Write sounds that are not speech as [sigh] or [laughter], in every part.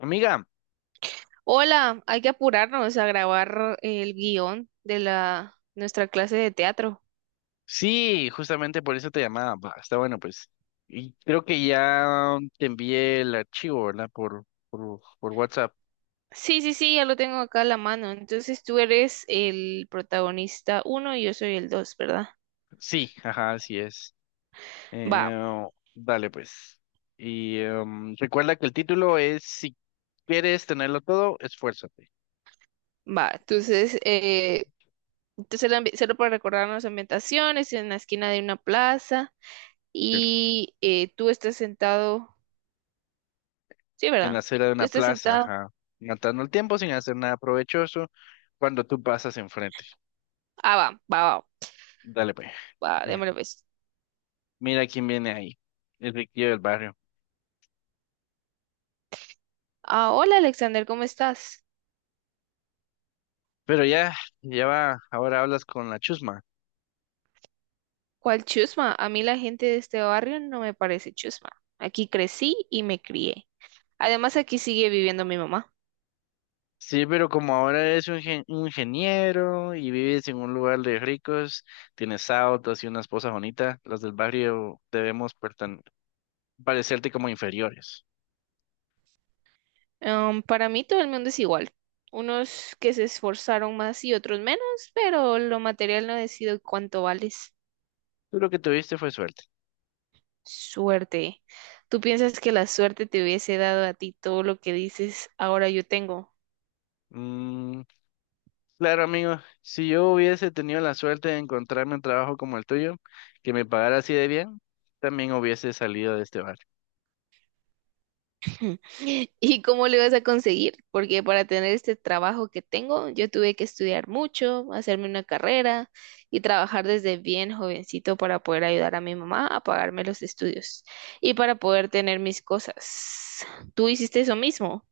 Amiga, Hola, hay que apurarnos a grabar el guión de la nuestra clase de teatro. sí, justamente por eso te llamaba. Va, está bueno, pues. Y creo que ya te envié el archivo, ¿verdad? Por WhatsApp. Sí, sí, sí, ya lo tengo acá a la mano. Entonces tú eres el protagonista uno y yo soy el dos, ¿verdad? Sí, ajá, así es. Va, Eh, Dale, pues. Y recuerda que el título es Si quieres tenerlo todo, esfuérzate. va. Entonces, solo para recordarnos ambientaciones, en la esquina de una plaza ¿Cierto? y tú estás sentado, sí, En la ¿verdad? acera de Tú una estás plaza, sentado. ajá. Matando el tiempo sin hacer nada provechoso cuando tú pasas enfrente. Ah, va, va, va, Dale, pues. va, Eh, démosle pues. Mira quién viene ahí. El riquillo del barrio. Ah, hola Alexander, ¿cómo estás? Pero ya, ya va, ahora hablas con la chusma. ¿Cuál chusma? A mí la gente de este barrio no me parece chusma. Aquí crecí y me crié. Además, aquí sigue viviendo mi mamá. Sí, pero como ahora eres un, un ingeniero y vives en un lugar de ricos, tienes autos y una esposa bonita, las del barrio debemos parecerte como inferiores. Para mí todo el mundo es igual. Unos que se esforzaron más y otros menos, pero lo material no decide cuánto vales. Tú lo que tuviste fue suerte. Suerte. ¿Tú piensas que la suerte te hubiese dado a ti todo lo que dices ahora yo tengo? Mm, claro, amigo, si yo hubiese tenido la suerte de encontrarme un trabajo como el tuyo, que me pagara así de bien, también hubiese salido de este barrio. [laughs] ¿Y cómo lo ibas a conseguir? Porque para tener este trabajo que tengo, yo tuve que estudiar mucho, hacerme una carrera y trabajar desde bien jovencito para poder ayudar a mi mamá a pagarme los estudios y para poder tener mis cosas. ¿Tú hiciste eso mismo?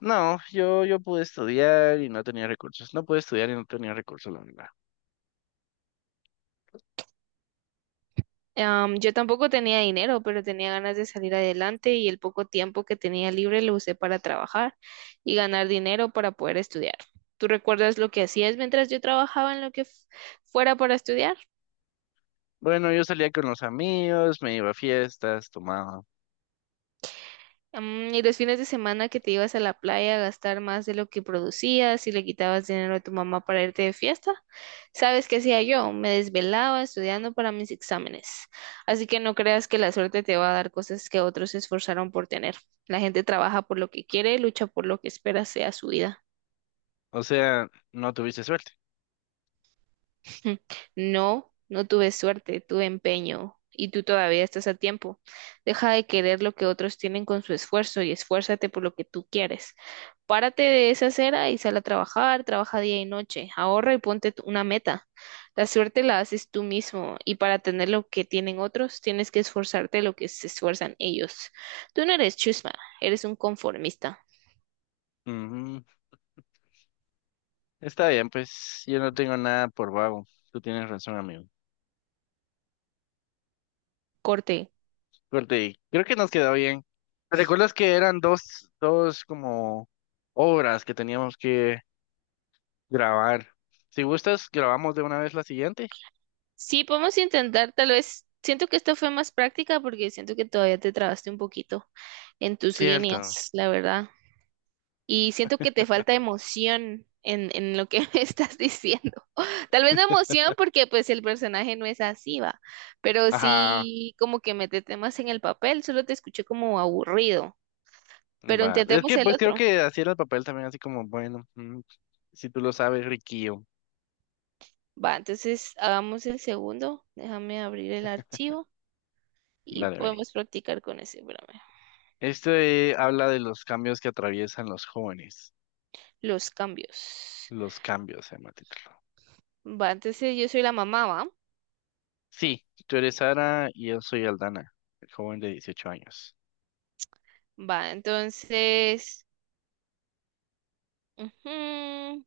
No, yo pude estudiar y no tenía recursos. No pude estudiar y no tenía recursos, la verdad. Yo tampoco tenía dinero, pero tenía ganas de salir adelante y el poco tiempo que tenía libre lo usé para trabajar y ganar dinero para poder estudiar. ¿Tú recuerdas lo que hacías mientras yo trabajaba en lo que fuera para estudiar? Bueno, yo salía con los amigos, me iba a fiestas, tomaba. Mm, y los fines de semana que te ibas a la playa a gastar más de lo que producías y le quitabas dinero a tu mamá para irte de fiesta, ¿sabes qué hacía yo? Me desvelaba estudiando para mis exámenes. Así que no creas que la suerte te va a dar cosas que otros se esforzaron por tener. La gente trabaja por lo que quiere, lucha por lo que espera sea su vida. O sea, no tuviste suerte. [laughs] No, no tuve suerte, tuve empeño. Y tú todavía estás a tiempo. Deja de querer lo que otros tienen con su esfuerzo y esfuérzate por lo que tú quieres. Párate de esa acera y sal a trabajar, trabaja día y noche, ahorra y ponte una meta. La suerte la haces tú mismo y para tener lo que tienen otros tienes que esforzarte lo que se esfuerzan ellos. Tú no eres chusma, eres un conformista. Ujú. Está bien, pues yo no tengo nada por vago. Tú tienes razón, amigo. Corte. Corte, creo que nos quedó bien. ¿Recuerdas que eran dos como obras que teníamos que grabar? Si gustas, grabamos de una vez la siguiente. Sí, podemos intentar, tal vez. Siento que esta fue más práctica porque siento que todavía te trabaste un poquito en tus Cierto. líneas, la verdad. Y siento que te falta emoción en lo que [laughs] me estás diciendo. Tal vez no emoción porque pues el personaje no es así, va, pero Ajá. sí como que mete temas en el papel, solo te escuché como aburrido, pero Va. Es intentemos que el pues creo otro, que así era el papel también, así como, bueno, si tú lo sabes, Riquillo. va, entonces hagamos el segundo, déjame abrir el archivo y Dale, ve. podemos practicar con ese, espérame, Este habla de los cambios que atraviesan los jóvenes. los cambios, Los cambios, se llama el título. va, entonces yo soy la mamá, va, Sí, tú eres Sara y yo soy Aldana, el joven de 18 años. va, entonces, ujú,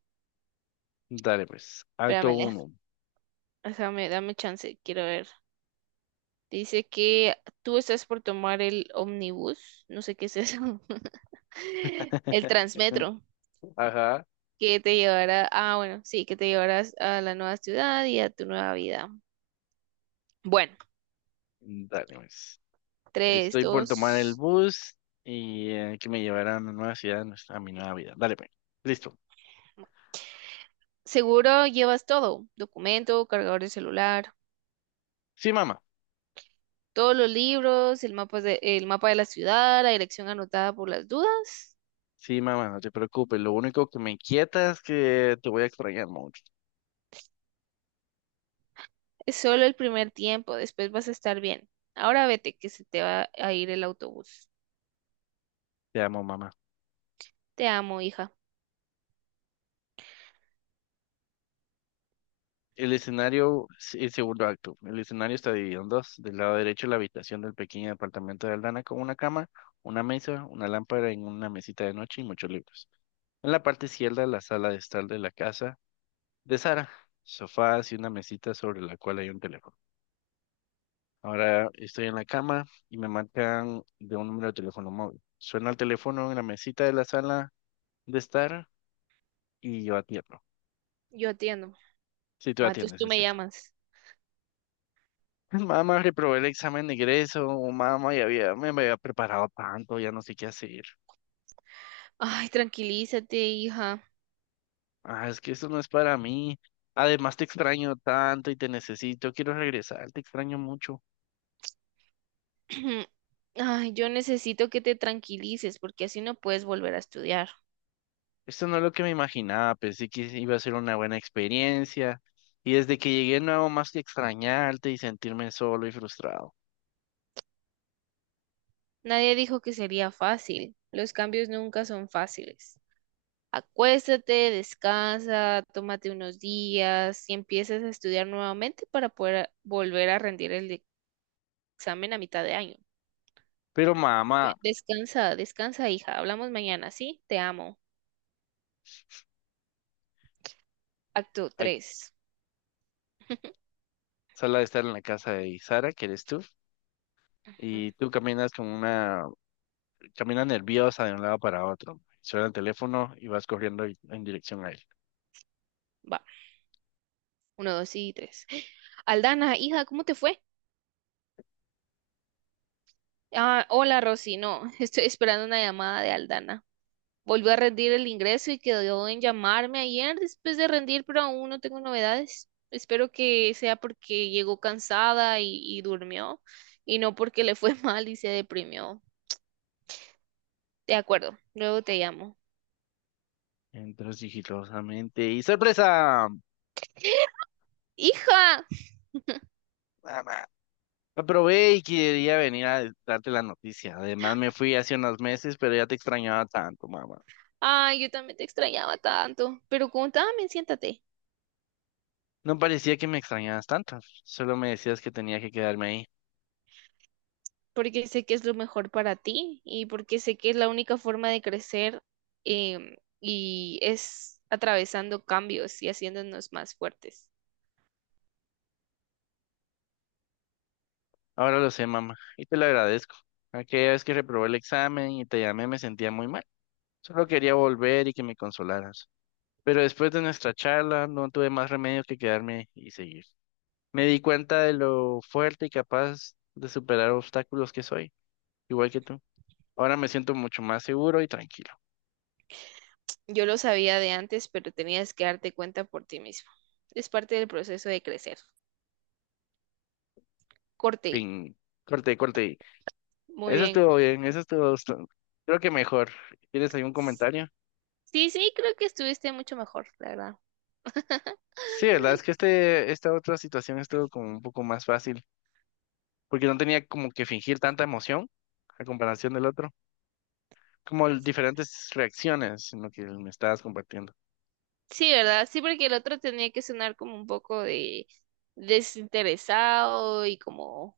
Dale, pues. Acto espérame, uno. déjame, dame chance, quiero ver. Dice que tú estás por tomar el ómnibus, no sé qué es eso. [laughs] El [laughs] Transmetro, Ajá, que te llevará, ah, bueno, sí, que te llevarás a la nueva ciudad y a tu nueva vida. Bueno, dale, pues. tres, Estoy por tomar el dos. bus y que me llevará a mi nueva ciudad, a mi nueva vida. Dale, pues. Listo. Seguro llevas todo, documento, cargador de celular, Sí, mamá. todos los libros, el mapa de la ciudad, la dirección anotada por las dudas. Sí, mamá, no te preocupes. Lo único que me inquieta es que te voy a extrañar mucho. Es solo el primer tiempo, después vas a estar bien. Ahora vete, que se te va a ir el autobús. Te amo, mamá. Te amo, hija. El escenario, el segundo acto. El escenario está dividido en dos. Del lado derecho, la habitación del pequeño apartamento de Aldana con una cama, una mesa, una lámpara en una mesita de noche y muchos libros. En la parte izquierda, la sala de estar de la casa de Sara, sofás y una mesita sobre la cual hay un teléfono. Ahora estoy en la cama y me marcan de un número de teléfono móvil. Suena el teléfono en la mesita de la sala de estar y yo atiendo. Yo atiendo. Si tú Matos, atiendes, tú es me cierto. llamas. [laughs] Mamá, reprobé el examen de ingreso, o mamá, ya había, me había preparado tanto, ya no sé qué hacer. Ay, tranquilízate, hija. Ah, es que eso no es para mí. Además, te extraño tanto y te necesito, quiero regresar, te extraño mucho. [clears throat] Ay, yo necesito que te tranquilices porque así no puedes volver a estudiar. Esto no es lo que me imaginaba, pensé que iba a ser una buena experiencia y desde que llegué no hago más que extrañarte y sentirme solo y frustrado. Nadie dijo que sería fácil. Los cambios nunca son fáciles. Acuéstate, descansa, tómate unos días y empiezas a estudiar nuevamente para poder volver a rendir el examen a mitad de año. Pero Ve, mamá, descansa, descansa, hija. Hablamos mañana, ¿sí? Te amo. Acto ay, 3. [laughs] sala de estar en la casa de Sara, que eres tú, y tú caminas como una, caminas nerviosa de un lado para otro. Suena el teléfono y vas corriendo en dirección a él. Va, uno, 2 y 3. Aldana, hija, ¿cómo te fue? Ah, hola Rosy, no, [laughs] estoy esperando una llamada de Aldana. Volvió a rendir el ingreso y quedó en llamarme ayer después de rendir, pero aún no tengo novedades. Espero que sea porque llegó cansada y durmió y no porque le fue [laughs] mal y se deprimió. De acuerdo, luego te llamo. Entras sigilosamente y ¡sorpresa! [gasps] ¡Hija! Mamá. Aprobé y quería venir a darte la noticia. Además me fui hace unos meses, pero ya te extrañaba tanto, mamá. Ay, yo también te extrañaba tanto. Pero contame, siéntate. No parecía que me extrañabas tanto, solo me decías que tenía que quedarme ahí. Porque sé que es lo mejor para ti y porque sé que es la única forma de crecer y es atravesando cambios y haciéndonos más fuertes. Ahora lo sé, mamá, y te lo agradezco. Aquella vez que reprobé el examen y te llamé me sentía muy mal. Solo quería volver y que me consolaras. Pero después de nuestra charla no tuve más remedio que quedarme y seguir. Me di cuenta de lo fuerte y capaz de superar obstáculos que soy, igual que tú. Ahora me siento mucho más seguro y tranquilo. Yo lo sabía de antes, pero tenías que darte cuenta por ti mismo. Es parte del proceso de crecer. Corte, Fin. Corte, corte. muy Eso bien. estuvo bien, eso estuvo... Creo que mejor. ¿Tienes algún comentario? Sí, sí, creo que estuviste mucho mejor, la verdad. Sí, la verdad es que esta otra situación estuvo como un poco más fácil, porque no tenía como que fingir tanta emoción a comparación del otro, como diferentes reacciones en lo que me estabas compartiendo. Sí, ¿verdad? Sí, porque el otro tenía que sonar como un poco de desinteresado y como...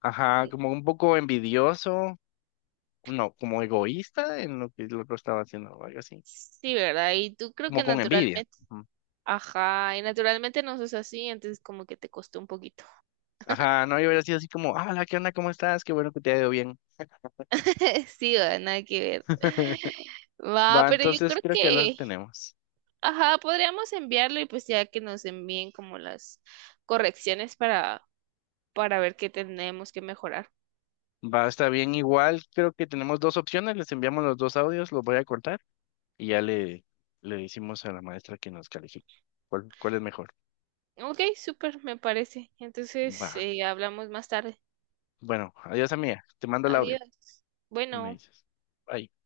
Ajá, como un poco envidioso, no, como egoísta en lo que el otro estaba haciendo o algo así, Sí, ¿verdad? Y tú creo como que con envidia. naturalmente... Ujú. Ajá, y naturalmente no sos así, entonces como que te costó un poquito. Ajá, no, yo hubiera sido así como, hola, ¿qué onda? ¿Cómo estás? Qué bueno que te ha ido bien. [laughs] Sí, va, nada que ver. [laughs] Va, Va, pero yo entonces creo creo que lo que, tenemos. ajá, podríamos enviarlo y pues ya que nos envíen como las correcciones para ver qué tenemos que mejorar. Va, está bien, igual creo que tenemos dos opciones, les enviamos los dos audios, los voy a cortar y ya le decimos a la maestra que nos califique. ¿Cuál es mejor? Ok, súper, me parece. Va. Entonces, hablamos más tarde. Bueno, adiós, amiga. Te mando el audio. Adiós. Me Bueno. dices. Bye.